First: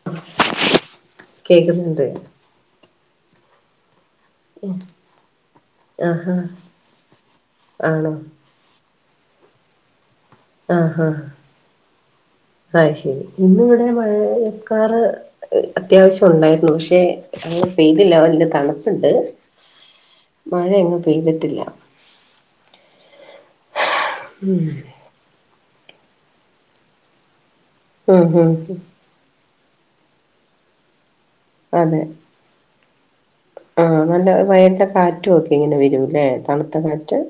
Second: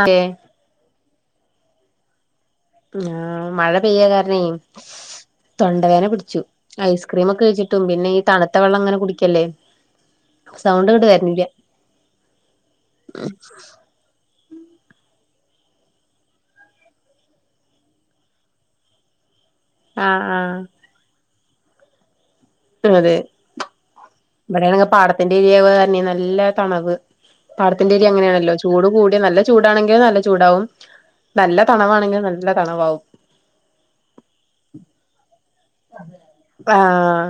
അതെ കേക്ക്ന്ന്ണ്ട് ആഹ് മഴ പെയ്യ കാരണേ തൊണ്ട വേദന ആഹാ പിടിച്ചു ഐസ്ക്രീമ് ഒക്കെ കഴിച്ചിട്ടും പിന്നെ ആണോ ഈ തണു ത്ത വെള്ളം ഇങ്ങനെ കുടിക്കല്ലേ? സൗണ്ട് ആഹ് ഇങ്ങട്ട് ആഹ് വര്ണില്ല അയ് ശരി ഇന്ന് ഇവിടെ മഴ കാ ക്കാർ അത്യാവിശ്യം ഒണ്ടായിരുന്നു പക്ഷേ അങ്ങനെ പെയ്തില്ല വല്യ തണ്പ്പ്ണ്ട് ആഹ് ആഹ് മഴയങ്ങ് പെയ്തിട്ടില്ല അതെ ഇവെടാണെങ്കി പാടത്തിന്റെ ഏരിയായ കാരണെ നല്ല തണവ് പാടത്തിന്റെ ഏരിയ ഉം ഉം അങ്ങനെയാണല്ലോ ചൂട് കൂടിയ നല്ല ചൂടാണെങ്കില് നല്ല ചൂടാവും നല്ല അതെ തണവാണെങ്കി നല്ല തണവാവും ആഹ് നല്ല മയന്റെ കാറ്റ് ഒക്കെ ഇങ്ങനെ വരൂല്ലേ? തണുത്ത കാറ്റ് ആഹ്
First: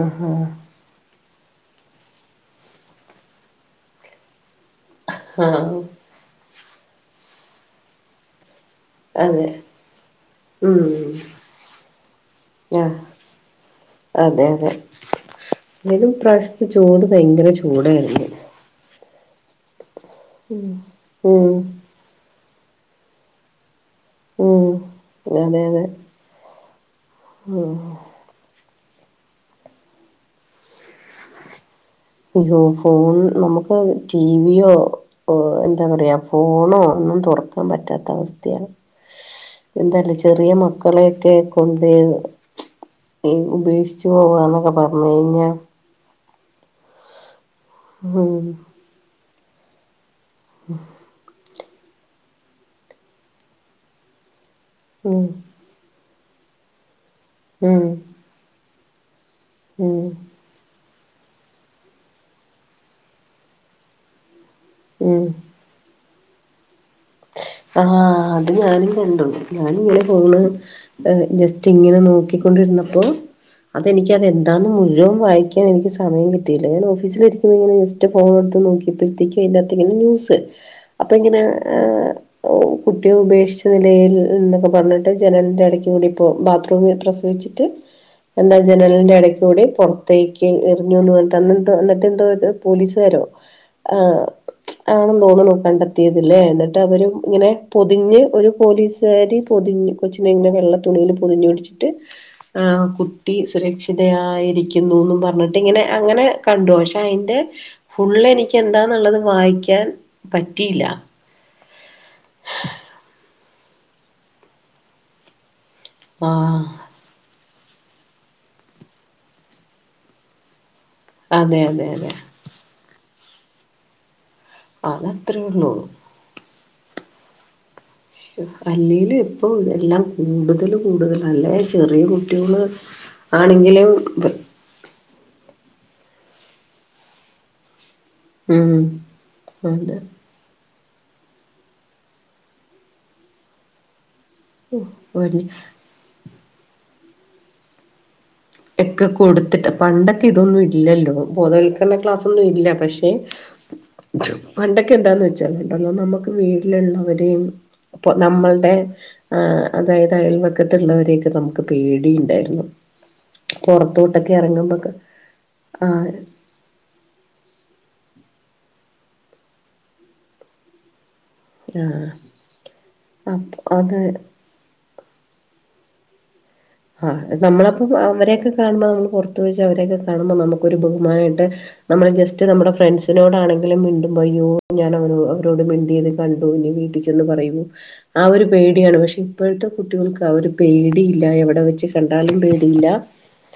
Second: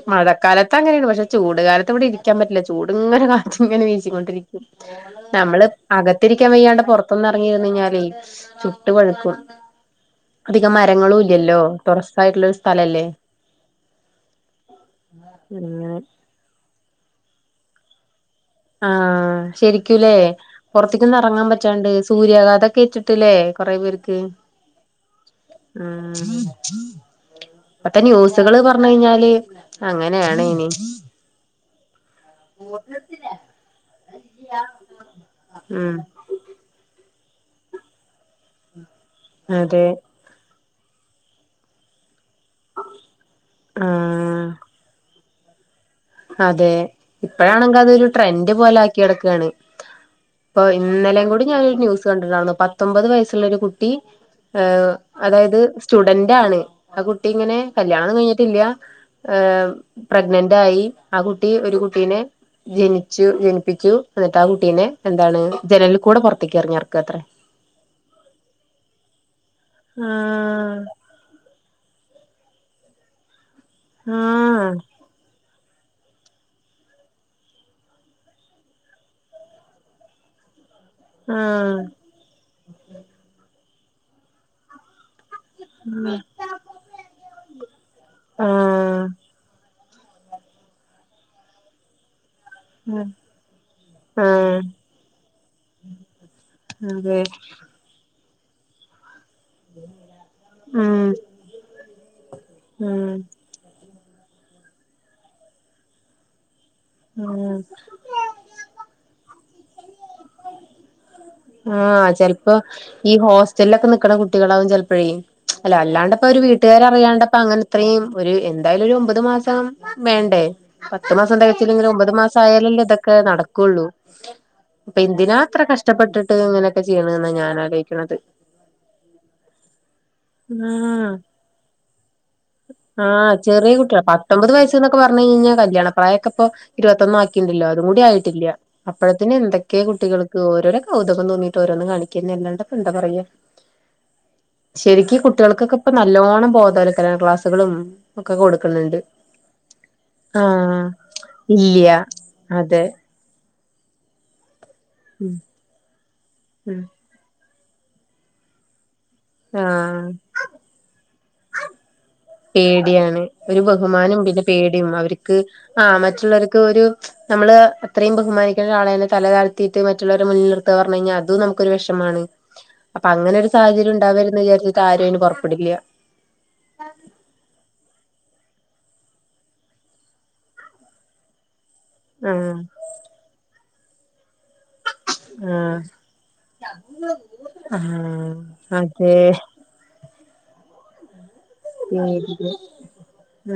ആഹ് ഹാ ത്ത അങ്ങനേണ് പക്ഷെ ചൂട് കാലത്ത് ഇവിടെ ഇരിക്കാൻ പറ്റില്ല ചൂട്ങ്ങനെ കാറ്റ് ഇങ്ങനെ വീശി കൊണ്ട് ഇരിക്കും നമ്മള് ആഹ് അകത്ത് ഇരിക്കാൻ വയ്യാണ്ട് പൊറത്തൊന്ന് എറങ്ങി ഇരിന്ന് കഴിഞ്ഞാലേ ചൂ ട്ട് പഴുക്കും അതെ അധികം ഉം മരങ്ങളും ഇല്ല്യല്ലോ? ആഹ് അതെ അതെ അങ്ങനെ അല്ലേലും ഈ പ്രവ് ശ്യം ചൂട് ഭയങ്കര ചൂടായിരുന്നു ആഹ് ശരിക്കൂല്ലേ? പൊറത്തിക്കൊന്നും എറങ്ങാം ഉം പറ്റാണ്ട് സൂര്യാഘാതൊക്കെ ഏറ്റ്ട്ട്ല്ലേ കൊറേ പേർക്ക് ഉം അതെ ക്ക് അതെ ആഹ് ഉം ഇപ്പത്തെ ന്യൂസ് കള് പറഞ്ഞഴിഞ്ഞാല് അങ്ങനേണയിന് അയ്യോ ഫോൺ നമുക്ക് ടിവിയോ ഓഹ് എന്താ ഉം പറയാ ഫോണോ, ഒന്നും തൊറക്കാൻ പറ്റാത്ത അവസ്ഥയാ അതെ എന്താലെ? ചെ റിയ മക്കളെയെക്കെ കൊണ്ട് ഈ ഉപേക്ഷിച്ചു ആഹ് പോവാന്നൊക്കെ പറഞ്ഞ്ഴിഞ്ഞാ അതെ ഇപ്പഴാണെങ്കി അതൊരു ഉം ട്രെൻഡ് പോലെ ആക്കി നടക്കാണ് ഇപ്പൊ ഇന്നലേം കൂടി ഞാനൊരു ന്യൂസ് കണ്ട് ണ്ടാര്ന്ന് പത്തൊമ്പത് വയസ്സുള്ളൊരു കുട്ടി ഏഹ് ഉം അതായത് സ്റ്റുഡന്റാണ് ആ കുട്ടി ഇങ്ങനെ ഉം കല്യാണം ഒന്നും കഴിഞ്ഞിട്ടില്ല്യ ഏഹ് ഉം പ്രഗ്നന്റായി ആ കുട്ടി ഒരു കുട്ടീനെ ജനിച്ചു ജനിപ്പിച്ചു എന്നിട്ട് ആ കുട്ടീനെ ഉം എന്താണ് ജനലിൽ കൂടെ പൊറത്തേക്ക് എർഞ്ഞർ ഞ്ഞ് ആഹ് അത് ഞാനും കണ്ടു ഞാന്ങ്ങനെ ഫോണ് ല് ആഹ് ജസ്റ്റ് ഇങ്ങനെ നോക്കിക്കൊണ്ടിരുന്നപ്പോ അതെനിക്കത് എ ന്താന്ന് ആഹ് മുഴുവൻ വായിക്കാ എനിക്ക് സമയം കിട്ടയില്ല ഞാൻ ഓഫീസിലിരിക്കുന്ന ഇങ്ങനെ ജസ്റ്റ് ഫോണട്ത്ത് നോക്കിയപ്പഴത്തേക്കും പിന്നത്തിന് ന്യൂസ് അപ്പയിങ്ങനെ ആഹ് ഏഹ് കുട്ടിയെ ഉപേക്ഷിച്ച നിലയിൽ എന്നൊക്കെ പറഞ്ഞിട്ട് ജനലിന്റെ ഇടയ്ക്ക് കൂടി ഇപ്പോ ബാ ത്ത്റൂമിൽ പ്രസവിച്ചിട്ട് എന്താ ജനലിന്റെ ആഹ് എടയ്ക്ക് കൂടി പൊറത്തേക്ക് എറിഞ്ഞൂന്ന് പറഞ്ഞിട്ട് അന്നന്തോ എന്നിട്ട് എന്തോ പോലീസുകാരോ ആഹ് ആണെന്ന് തോന്നുന്നു കണ്ടെത്തിയത് ഇല്ലേ എന്നിട്ട് അവര് അതെ ഇങ്ങനെ പൊതിഞ്ഞ് ഒരു പോലീസുകാരി പൊതിഞ് കൊച്ച് നെ ഉം വെള്ളത്തുണിയില് പൊതിഞ്ഞ് പിടിച്ചിട്ട് ആ ഉം കുട്ടി സ് സുരക്ഷിതയായിരിക്കുന്നുന്ന് പർഞ്ഞിട്ട് ഇങ്ങനെ അങ്ങനെ കണ്ടു പക്ഷെ അയിന്റെ ഉം ഫുള്ള് എനിക്ക് എന്താന്ന്ള്ളത് വായിക്കാൻ പറ്റിയില്ല ആഹ് ചെൽപ്പം ഈ ഹോസ്റ്റലിലൊക്കെ നിക്ക്ണ കുട്ടികളാകും ചെൽപ്പഴേ അല്ല അല്ലാണ്ടപ്പോ ഒരു ആഹ് വീട്ടുകാര് അറിയാണ്ട പ്പ അങ്ങനത്രേം ഒരു എന്തായാലും ഒരു ഒമ്പത് മാസം വേണ്ടേ പത്ത് മാസം അതെ അതെ തികച്ചില്ലങ്കിലും അതെ ഒമ്പത് മാസായാലല്ലേ ഇതൊക്കെ നടക്കുള്ളൂ അപ്പ എന്തിനാ അതത്രേ ഇത്ര ഉള്ളൂ കഷ്ടപ്പെട്ടിട്ട്ങ്ങനൊക്കെ ചെയ്യാണുനാ ഞാനാലോയി അല്ലേലു ഇപ്പൊ എല്ലാം കൂടുതല് ആഹ് കൂടുതല് അല്ലേ ചെറീയ കുട്ടിയോള് ആണെങ്കിലും [unintelligible] ന്നൊക്കെ പറഞ്ഞ്ഴിഞ്ഞാ കല്ല്യാണ പ്രായൊക്കപ്പൊ ഇരുവത്തൊന്നാക്കിണ്ടല്ലോ അതും കൂടി ആയി ട്ടില്ല ഉം അപ്പഴത്തിന് എന്തൊക്കെയ അതെ കുട്ടികൾക്ക് ഓരോര കൗതുക്കം തോന്നിട്ട് ഓരോന്നും കാണിക്കെന്ന അല്ലാണ്ടപ്പന്താ പറിയാ ശരിക്ക് വലിയ കുട്ടിയൾക്കൊക്കെ ഇപ്പ നല്ലോണം ബോതവൽക്കരണ ക്ലാസ്സുകളും ഒക്കെ കൊട് എക്കെ കൊടുത്തിട്ട് പണ്ടെക്കെ ഇതൊന്നും ആഹ് ഇല്ലല്ലോ ഇല്ല്യ ബോധവൽക്കരണ ക്ലാസ്സൊന്നും ഇല്ല അതെ പക്ഷെ പണ്ടക്കെ എന്താന്ന് വെച്ചാല് ഇണ്ടല്ലോ നമുക്ക് ഉം വീട്ടിലുള്ളവരെയും ഇപ്പ നമ്മൾടെ ആഹ് അതായത് അയൽവക്കത്ത്ള്ളവരെയൊക്കെ നമുക്ക് പേടിം പേടിയാണ് ഒരു ബഹുമാനം പിന്നെ പേടിം ഇറങ്ങുമ്പോക്കെ അവരിക്ക് ആഹ് മറ്റുള്ളവർക്ക് ഒരു നമ്മള് അത്രയും ബഹുമാനിക്കുന്നരാളെലെ തല താഴ്ത്തീട്ട് മറ്റുള്ളവരെ മുന്നിൽ നിർത്താ പറഞ്ഞഴിഞ്ഞാ അതും നമു ക്കൊരു ആഹ് വെഷമാണ് അപ്പ അങ്ങനെ ഒരു അപ്പ സാഹചര്യം അത് ഉണ്ടാവരുത് ന്നു വിചാരിച്ചിട്ട് ആരും അയിന് പുറപ്പെടില്ല്യ ആഹ് നമ്മളപ്പം അവരൊക്കെ കാണുമ്പോ നമ്മൾ പുറത്ത് വെച്ച അവരൊക്കെ കാണുമ്പോ നമുക്കൊരു ബഹുമാനണ്ട് നമ്മള് ജസ്റ്റ് ആഹ് നമ്മുടെ ഫ്രണ്ട്സിനോടാണെങ്കിലും മീണ്ടുംബയ്യോ ഞാനവരോ അവരോട് ആഹ് മിണ്ടിയത് കണ്ടു ഇഞ്ഞ് വീട്ടിൽ ചെന്ന് പറയുവോ ആ ആഹ് ഒരു പേടിയാണ് അതെ പക്ഷെ ഇപ്പഴത്തെ കുട്ടികൾക്ക് ആ ഒരു പേടി ഇല്ല എവിടെ വെച്ചു കണ്ടാലും പേടിയാ പേടയില്ല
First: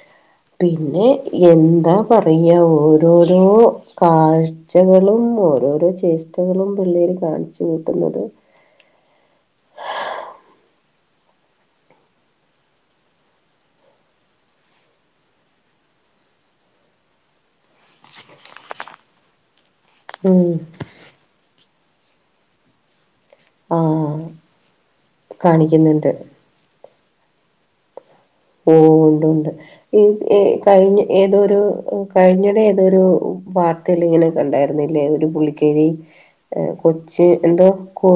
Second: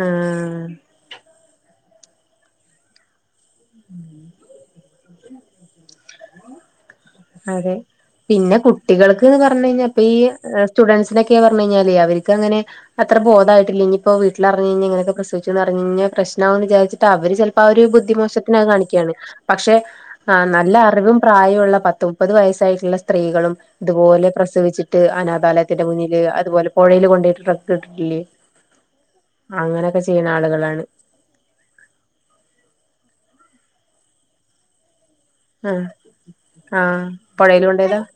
ആഹ് പിന്നെ എന്താ പറയാ ഓരോരോ കാഴ്ചകളും ഓരോരോ [unintelligible] പിള്ളേര് കാണിച്ച് കൂട്ടുന്നത് കുട്ടികൾക്ക് ന്നു പറഞ് കഴിഞ്ഞാൽപ്പ ഈ ഏയ് സ്റ്റുഡൻസിനൊക്കെ പറ്ഞ് കഴിഞ്ഞാല് അവരിക്ക് അങ്ങനെ അത്ര ബോധായിട്ടില്ല ഇഞ്പ്പോ വീട്ടിലറിഞയ്ഞ്ഞാ ഇങ്ങനൊക്കെ പ്രസവിച്ചു അറിഞ് പ്രശനാന്ന് വിചാരിച്ചു അവര് ചെൽപ്പോ അവര് ബുദ്ധിമോശത്തിന് അത് കാണിക്കാണ് പക്ഷെ ഉം ആഹ് നല്ല അറിവും പ്രായുള്ള പത്ത് മുപ്പത് വയസ്സായിട്ടുള്ള സ്ത്രീകളും ആഹ് ഇതുപോലെ പ്രസവിച്ചിട്ട് അനാഥാലയത്തിന്റെ കാണിക്കുന്നുണ്ട്. മുന്നില് അതുപോലെ പൊഴല് കൊണ്ടെട്ട് ട്രക്ക് ഇട്ടിട്ടില്ലേ ഓണ്ട്ണ്ട് ഈ അങ്ങനൊക്കെ ചെയ്യണ ഏയ് ആളുകളാണ് കഴിഞ്ഞ ഏതോരു കഴിഞ്ഞടെ ഏതൊരു വാർതെല് ഇങ്ങനെ കണ്ടാര്ന്നില്ലേ ഒരുപുള്ളി ആഹ് ക്കേരി ഏയ് ആഹ് കൊച് പൊഴേല് എന്തോ കൊണ്ടോയതാ കോ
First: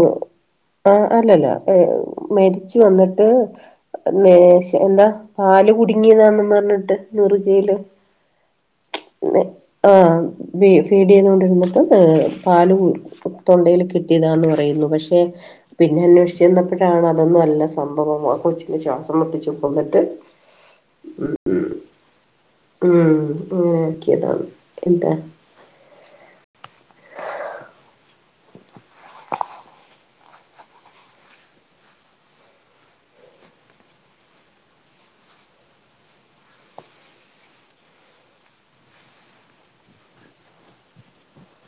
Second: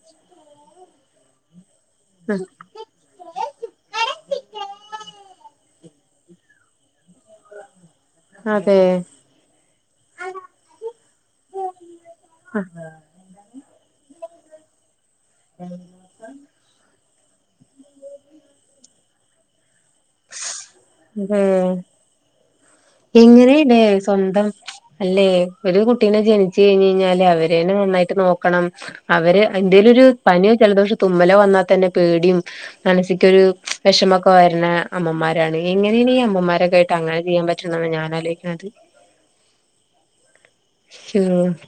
ആഹ് അല്ലല്ല മരിച്ച് വന്നിട്ട് മേശ എന്താ പാല് കുടുങ്ങിന്നന്നു പറഞ്ഞിട്ട് നുറുകീല് അതെ ആഹ് ബീ ഫീഡ് ചെയ്നോണ്ടിരുന്നപ്പോ ആം പാല് തൊണ്ടയില് കിട്ടിയതാന്ന് പറയുന്നു പക്ഷെ പിന്നെ അന്വേഷിച്ചു ചെന്നപ്പഴ് താണ് അതൊന്നും അല്ല സംഭവം ആ കൊച്ചിന് ശ്വാസം മുട്ടിച്ചു കൊന്നിട്ട് ഉം ഉം അങ്ങനെ ഇങ്ങനെല്ലേ ആക്കിയതാണ് സ്വന്തം എന്താ അല്ലേ ഒരു കുട്ടീനെ ജൻച്ച് യ്ഞ്ഞ് ഞ്ഞാല് അവരനെ നന്നായിട്ട് നോക്കണം അവര് എന്തെലോര് പനിയോ ജലദോഷോ തുമ്മലോ വന്നാ തന്നെ പേടിയും മനസ്സിക്കൊരു വിഷമൊക്കെ വരുന്ന അമ്മമാരാണ് എങ്ങനെ അമ്മമാരൊക്ക ആയിട്ട് അങ്ങനെ ചെയ്യാൻ പറ്റ റ്റ്ണെ ന്നാ ഞാനാലോയ്ക്ണെ അത്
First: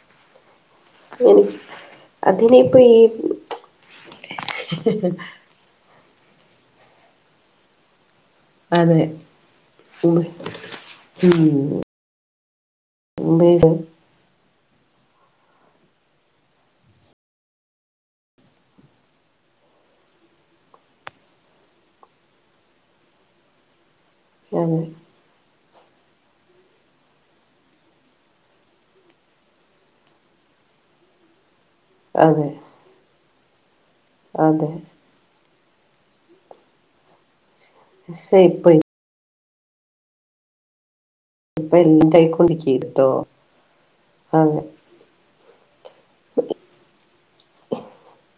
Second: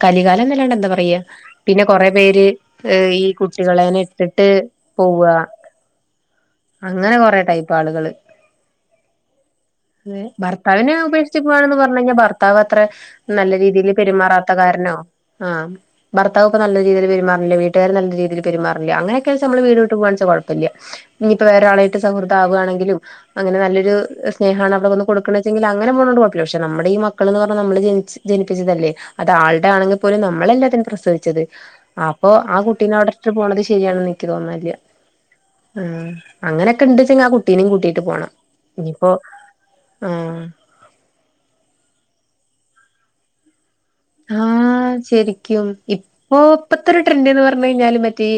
കലികാലംന്നല്ലാണ്ട എന്താ പറ പയ്യ എനിക്ക് പിന്നെ കൊറെ പേര് ഏ ഈ കുട്ടികളനെ ഇട്ടിട്ട് പോവാ അങ്ങനെ കൊറെ ടൈപ്പ് ആളുകള് അതെ ഉം ഏ ഭർത്താവിനെ ഉപേക്ഷിച് പൊവാണന്ന് ഉം പറ്ഞ്ഞഴിഞ്ഞാൽ ഭർ ത്താവ് അത്ര നല്ല രീതിൽ പെരുമാറാത്ത കാരണോ ആഹ് ഭർത്താവ് പ്പ നല്ല രീതിൽ പെരുമാറില്ല വീട്ട്കാര് നല്ല രീതിൽ പെരുമാറില്ല അങ്ങനൊക്കെ ആണ്ച്ചാ നമ്മള് വീട് വിട്ട് പോവാണ്ച്ചാ കൊഴപ്പല്ല ഇഞ്പ്പോ വേറൊരാളായിട്ട് സൗഹൃദം ആവാണെങ്കിലും അങ്ങനെ നല്ലൊരു അതെ സ്നേഹാണ് അവിടെവന്ന് കൊടുക്ണെചെങ്കില് അങ്ങനെ പൊണോണ്ട് കൊഴപ്പില്ല പക്ഷ നമ്മടെ ഈ മക്കള് ന്ന് പറ്ഞാ നമ്മള് ജനിച്ച് പ്പിച്ചതെല്ലേ അത് ആളുടെ ആണെങ്കിൽ പോലും നമ്മളല്ലേ അതിനെ പ്രസവിച്ചത് അപ്പോ അതെ ആ കുട്ടി ട്ടിനെ അവടെട്ട് പോണത് ശരിയാണന്ന് നിക്ക് അതെ തോന്നനില്ല ആഹ് അങ്ങനൊക്കെണ്ട്ചെങ്കി ആ കു ട്ടിന്നിം കൂട്ടിയിട്ട് പോണം പക്ഷെ ഇപ്പൊ ഇനിയിപ്പോ ആഹ് [unintelligible] അതെ ആഹ് ശരിക്കും ഇപ്പൊ ഇപ്പത്തെ ഒരു ട്രെൻഡ്ന്ന് പറ്ഞ്ഞയ്ഞ്ഞാല് മറ്റേ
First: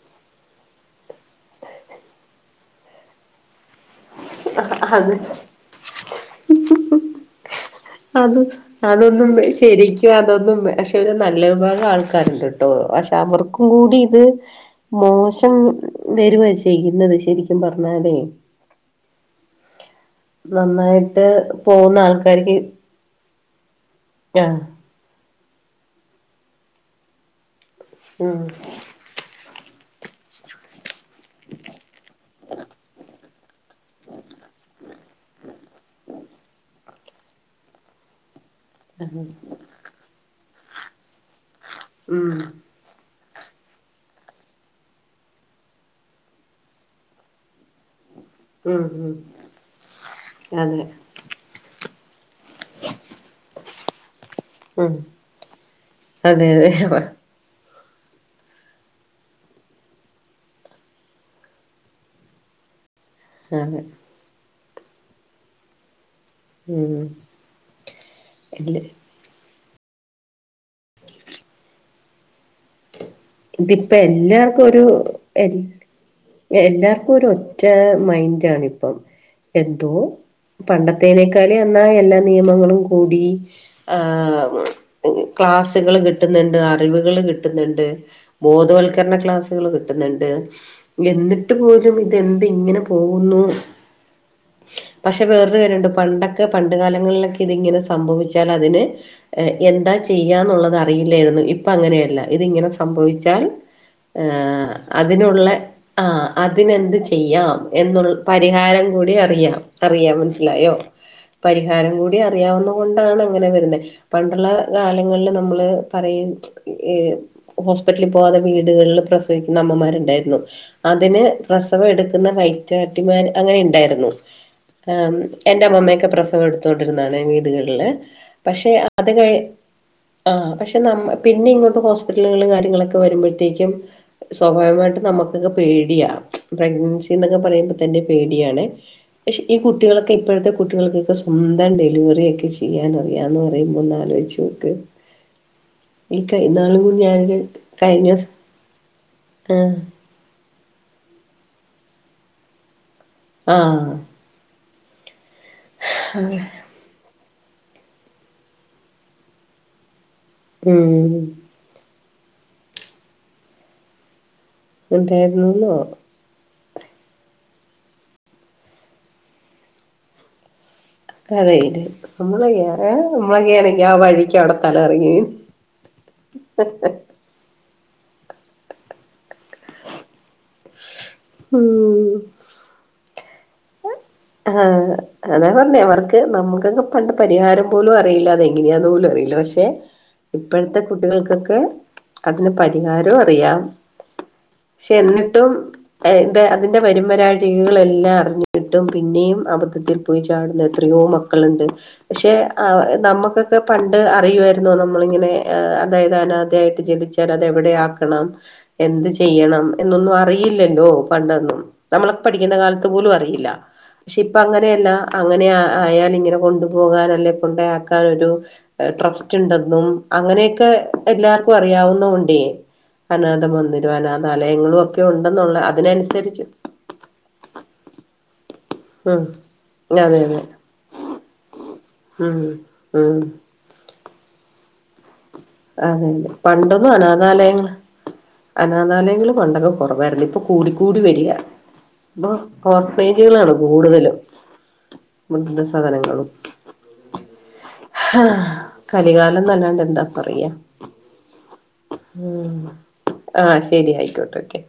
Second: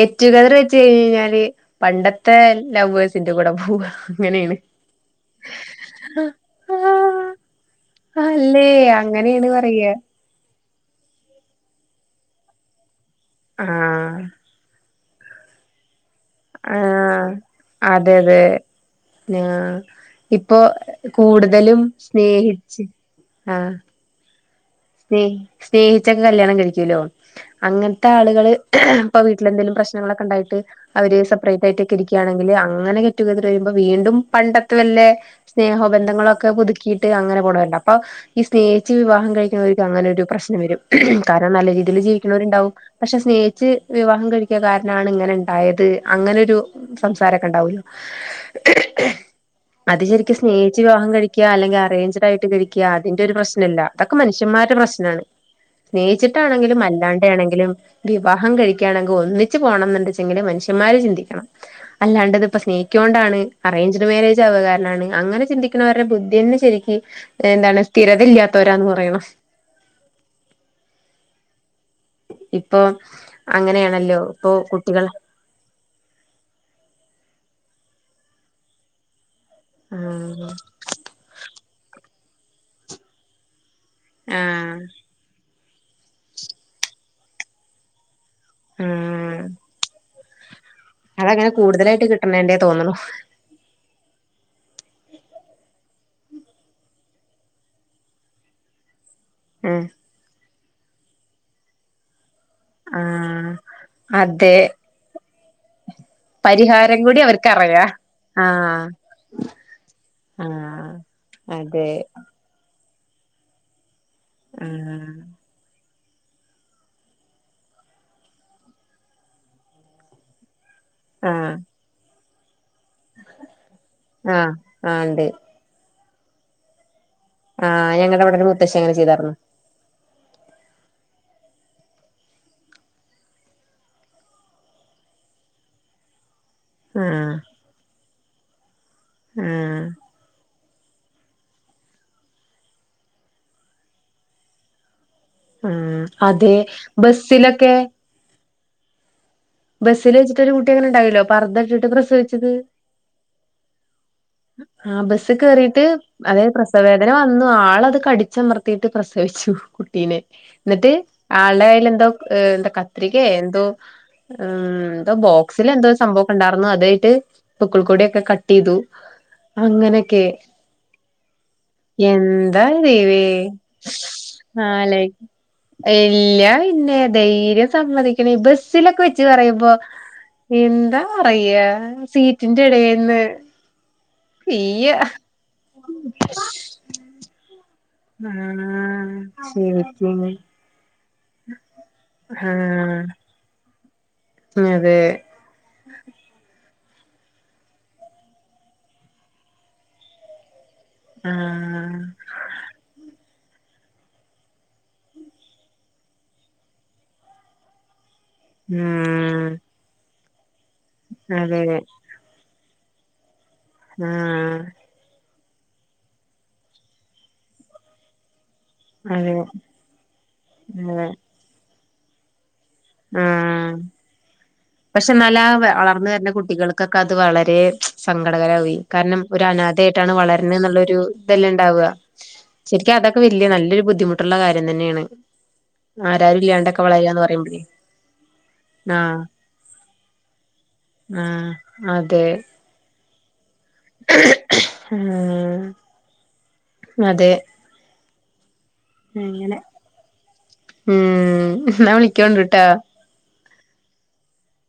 ഗെറ്റ് ടുഗതറ് വെച്ച് കഴിഞ്ഞ് കഴിഞ്ഞാല് പണ്ടത്തെ ലവ്വേഴ്സിന്റെ കൂടെ പോവ ങ്ങനെയാണ് അത് അത് അതൊന്നും പറയാ ശരിക്കും അതൊന്നും ശെരിക്കും ഒരു നല്ല വിഭാഗം ആൾക്കാരുണ്ട് ട്ടോ പക്ഷെ അവർക്കും കൂടി ഇത് ആഹ് മോശം പേര് ചെയ്യുന്നത് ആഹ് ശരിക്കും പറ്ഞ്ഞാല് അതെ അതെ ആഹ് ഇപ്പോ നന്നായിട്ട് കൂടുതലും പോകുന്ന ആൾക്കാർക്ക് സ്നേഹിച്ച് ആഹ് ആഹ് സ്നേഹ സ്നേഹിച്ചൊക്കെ കല്യാണം കഴിക്കുല്ലോ അങ്ങൻത്തെ ആള്കള് ഉം ഇപ്പൊ വീട്ടിലെന്തെങ്കിലും പ്രശ്നങ്ങളൊക്കെ ണ്ടായിട്ട് അവര് സെപ്പറേറ്റ് ആയിട്ടൊക്കെ ഇരിക്ക്യാണെങ്കില് അങ്ങനെ കെറ്റുകതർ വരുമ്പോ വീണ്ടും പണ്ടത്തെ വല്ലെ സ്നേഹോ ബന്ധങ്ങളോ ഒക്കെ പുതുക്ക്കീട്ട് അങ്ങനെ പോകണമായിരുന്നു സ്നേഹിച്ച് വിവാഹം കഴിക്ക ചെലോർക്ക് അങ്ങനൊരു പ്രശ്നം വരും കാരണം നല്ല രീതിയിൽ ഉം ജീവിക്ക് ണ വര്ണ്ടാവും പക്ഷെ സ്നേഹിച്ച് വിവാഹം കഴിക്കാ കാരനാണ് ഇങ്ങനെ ഇണ്ടായത് അങ്ങനൊരു സംസാരൊക്കെ ഉണ്ടാവുമല്ലോ ഉം ഉം അത് ശരിക് സ്നേഹിച്ച് അതെ വിവാഹം കഴി ക്കാ അല്ലെങ്കി അറേഞ്ച്ഡയ്ട്ട് കഴിക്ക അതിന്റൊരു പ്രശ്നല്ല ക്കെ മനുഷ്യന്മാരുടെ ഉം പ്രശ്നാണ് അതെ സ്നേഹിച്ചിട്ടാണെങ്കിലും അതെ അല്ലാണ്ടാണെങ്കിലും വിവാഹം കഴിക്കാണെങ്കി ഒന്നിച്ച് പോണം ന്ന്ണ്ട്ച്ചെങ്കില് മനുഷ്യന്മാര് ചിന്തിക്കണം അല്ലാത് പ്പ സ്നേഹിക്കൊണ്ടാണ് അതെ അറേഞ്ച്ഡ് മാരേജ് ആവകാരനാണ് അങ്ങനെ ചിന്തി ണോരുടെ ബുദ്ധിയന്നെ ശരിക്ക് ഉം ന്താണ് ഇല്ല സ്ഥിരതല്ല്യത്തവരാന്ന് പറയണം ഇപ്പൊ അങ്ങനെയാണല്ലോ ഇപ്പൊ ഇതിപ്പെല്ലാർക്കു ഒരു കുട്ടികൾ എ എല്ലാർക്കു ഒരൊറ്റ മൈൻഡാണിപ്പം എന്തോ ആഹ് പണ്ടത്തേനേക്കാല് എന്നാ എല്ലാ നിയമങ്ങളും കൂടി ആഹ് ക്ലാസ്കള് കിട്ട്ന്ന്ണ്ട് അറിവ്കള് കിട്ട്ന്ന്ണ്ട് ബോധവൽക്കരണ ആഹ് ക്ലാസ്കള് കിട്ട്ന്ന്ണ്ട് അതങ്ങനെ എന്നിട്ട് പോലും കൂടുതലായിട്ട് തെന്ത് കിട്ടണേണ്ടേ ഇങ്ങനെ തോന്നണു പോകുന്നു പക്ഷെ വേറൊരു കാര്യണ്ട് പണ്ടൊക്കെ പണ്ട് കാലങ്ങളിലൊക്കെ ഇതിങ്ങനെ സംഭവിച്ചാലതിന് ആഹ് എന്താ ചെയ്യാ ന്നുള്ളത് അറിയില്ലായ്രുന്നു ഇപ്പങ്ങനെയല്ല ഇതിങ്ങനെ സംഭവിച്ച ആഹ് അതെ അതിനുള്ള ആഹ് അതിനെന്ത് പരിഹാരം കൂടി ചെയ്യാം അവർക്കറിയാ എന്നുൾ പരിഹാരം ആഹ് കൂടി അറിയാം അറിയാം മൻസ്സിലായോ ആഹ് അതെ പരിഹാരം കൂടി അറിയാവുന്ന കൊണ്ടാണ് ങ്ങനെ വരുന്നെ പണ്ടുള്ള ആഹ് കാലങ്ങളില് നമ്മള് പറയും ഹോസ്പിറ്റലി പോവാതെ വീട്കളില് പ്രസവിക്കുന്ന അമ്മമാരുണ്ടായ്രുന്നു അതിന് ആഹ് പ്രസവഎട്ക്ണ വൈറ്റാട്ടിമാര് അങ്ങനെ ണ്ടായ്രുന്നു ആഹ് ആഹ് ഇണ്ട് എന്റെ മമ്മക്കെ പ്രസവം എടുത്തോണ്ടിരുന്നാണ് വീടുകളില് ആഹ് ഞങ്ങടെ ഇവിടെ ഒരു പക്ഷെ മുത്തശ്ശി അങ്ങനെ അത് ചെയ്താർന്നു കഴി ആഹ് പക്ഷെ നമ്മ പിന്നെ ഇങ്ങോട്ട് ഹോസ്പിറ്റലകൾ കാര് ര്യങ്ങളൊക്കെ വരുമ്പഴത്തേക്കും സ്വാഭാവമായ്ട്ടും നമ്മക്കൊക്കെ പേടിയാ പ്രഗ്നൻസി ആഹ് ന്നൊക്കെ പറയുമ്പ തന്നെ പേടിയാണെ ഷെ ഈ ആഹ് കുട്ടികളൊ പ്പിപ്പഴത്തെ കുട്ടികൾക്കൊക്കെ സ്വന്തം ഡെലിവറിയൊക്കെ ചിയ്യാനറിയാ ന്ന് പറയുമ്പം ഒന്നാലോയ്ച്ചോക്ക് ആഹ് ഈ കൈ അതെ ന്നാളൂകുടി ഞാനൊര് ബസ്സിലൊക്കെ കഴിഞ്ഞൂസം ആഹ് സ്സില് വെച്ചട്ടൊരു കുട്ടി അങ്ങനണ്ടായല്ലോ പർദ്ദട്ട്ട്ട് പ്രസവിച്ചത് ആഹ് ആഹ് ബസ്സ് കേറീട്ട് അതേ പ്രസ് സവവേദന വന്നു ആളത് കടിച്ചമർത്തീട്ട് പ്രസവിച്ചു കുട്ടീനെ ന്നട്ട് ഉം ആൾടെ കയ്യില് ന്തോ ഏ ന്താ കത്രികേ ന്തോ ഉം ന്ത ഉണ്ടായിരുന്നുന്നോ ബോക്സിലെന്തോ സംഭവൊക്കണ്ടാർന്നു അതേട്ട് പൂക്കൾ കൊടിഒക്കെ കട്ടീതു അങ്ങനക്കെ കഥയില് എന്താ നമ്മളൊക്കെ ദൈവേ നമ്മളൊക്കെയാണെങ്കി ആ വഴിക്ക് അവിടെ ആഹ് ലേ തലകറങ്ങി വീഴും ഇല്ലാ വിന്നെ ധൈര്യം സമ്മതിക്കണീ ബസിലൊക്കെ വെച്ച് പറയുമ്പോ എന്താ ഉം പറയാ സീറ്റിന്റെ എടെന്ന് ആഹ് അതാ പർഞ്ഞെ അവർക്ക് നമുക്കൊക്കെ പണ്ട് പരിഹാരം പോലു അറിയില്ല അതെങ്ങനെയാന്ന് പോലും ആഹ് അറിയില്ല പക്ഷെ ശരിക്കും ഇപ്പഴ്ത്തെ കുട്ടികൾക്കൊക്കെ അതിന് ആഹ് പരിഹാരം അറിയാം അതെ എന്നിട് ട്ടും അതിന്റെ വരുമ്പരാഴികൾ എല്ലാം അറിഞ് പിന്നെയും അബദ്ധത്തിൽ പോയി ചാട്ന്ന എത്രയോ മക്കള്ണ്ട് ആഹ് പക്ഷെ നമുക്കൊക്കെ പണ്ട് അറിയുവായ്ര്ന്നോ നമ്മളിങ്ങനെ അതായത് അനാദയായ്ട്ട് ജനിച്ചു ചാലതെവടെ ആക്കണം എന്ത് ഉം ചെയ്യണം എന്നൊന്നു അറിയില്ലല്ലോ പണ്ടൊന്നും അതെ ആഹ് നമ്മള പഠിക്കുന്ന കാൽത്ത് പോലു അറിയില്ല ഷിപ്പ അങ്ങനെയല്ല അങ്ങനെ ആയാലിങ്ങനെ കൊണ്ടുപോകാനല്ലെ കൊണ്ടയാക്കാനൊരു അതെ ട്രസ്റ്റ് ണ്ടെന്നും അങ്ങനെയൊക്കെ അതെ എല്ലാർക്കും അറിയാവുന്നോണ്ടേ അനാഥ ആഹ് മന്തിരും അനാഥാലയങ്ങളും ഒക്കെ ഉണ്ടെന്നുള്ള അതിനനുസരിച്ച് ക്കെക്ക്‌ അത് വളരെ സങ്കടകരാവയി കാരണം ഉം ഒരു അനാഥയായിട്ടാണ് അതെ അതെ വളരുന്നത് എന്നുള്ളരു ഇതെല്ലാം ഉണ്ടാവുക ഉം ശരിക്കും ഉം അതൊക്കെ വല്യ നല്ലൊരു ബുദ്ധിമുട്ടുള്ള കാര്യം തന്നെയാണ് അതെ അതെ ആരാല്ലാണ്ടൊക്കെ വളയയാന്ന് പറയുമ്പളേ അനാഥാലയങ്ങള് പണ്ടൊക്കെ കുറവായിരുന്നു ഇപ്പൊ കൂടിക്കൂടി വരിക ആഹ് അതെ അപ്പൊ കോർ പേജുകളാണ് കൂടുതലും ആഹ് വൃദ്ധസധനങ്ങളും അതെ ആഹ് അങ്ങനെ കലികാലന്നല്ലാണ്ട് എന്താ പറയാ ഉം ന്നാ ഉം വളിക്കണ്ടട്ടാ ആഹ് ശെരി ആയിക്കോട്ടെ ക്കെ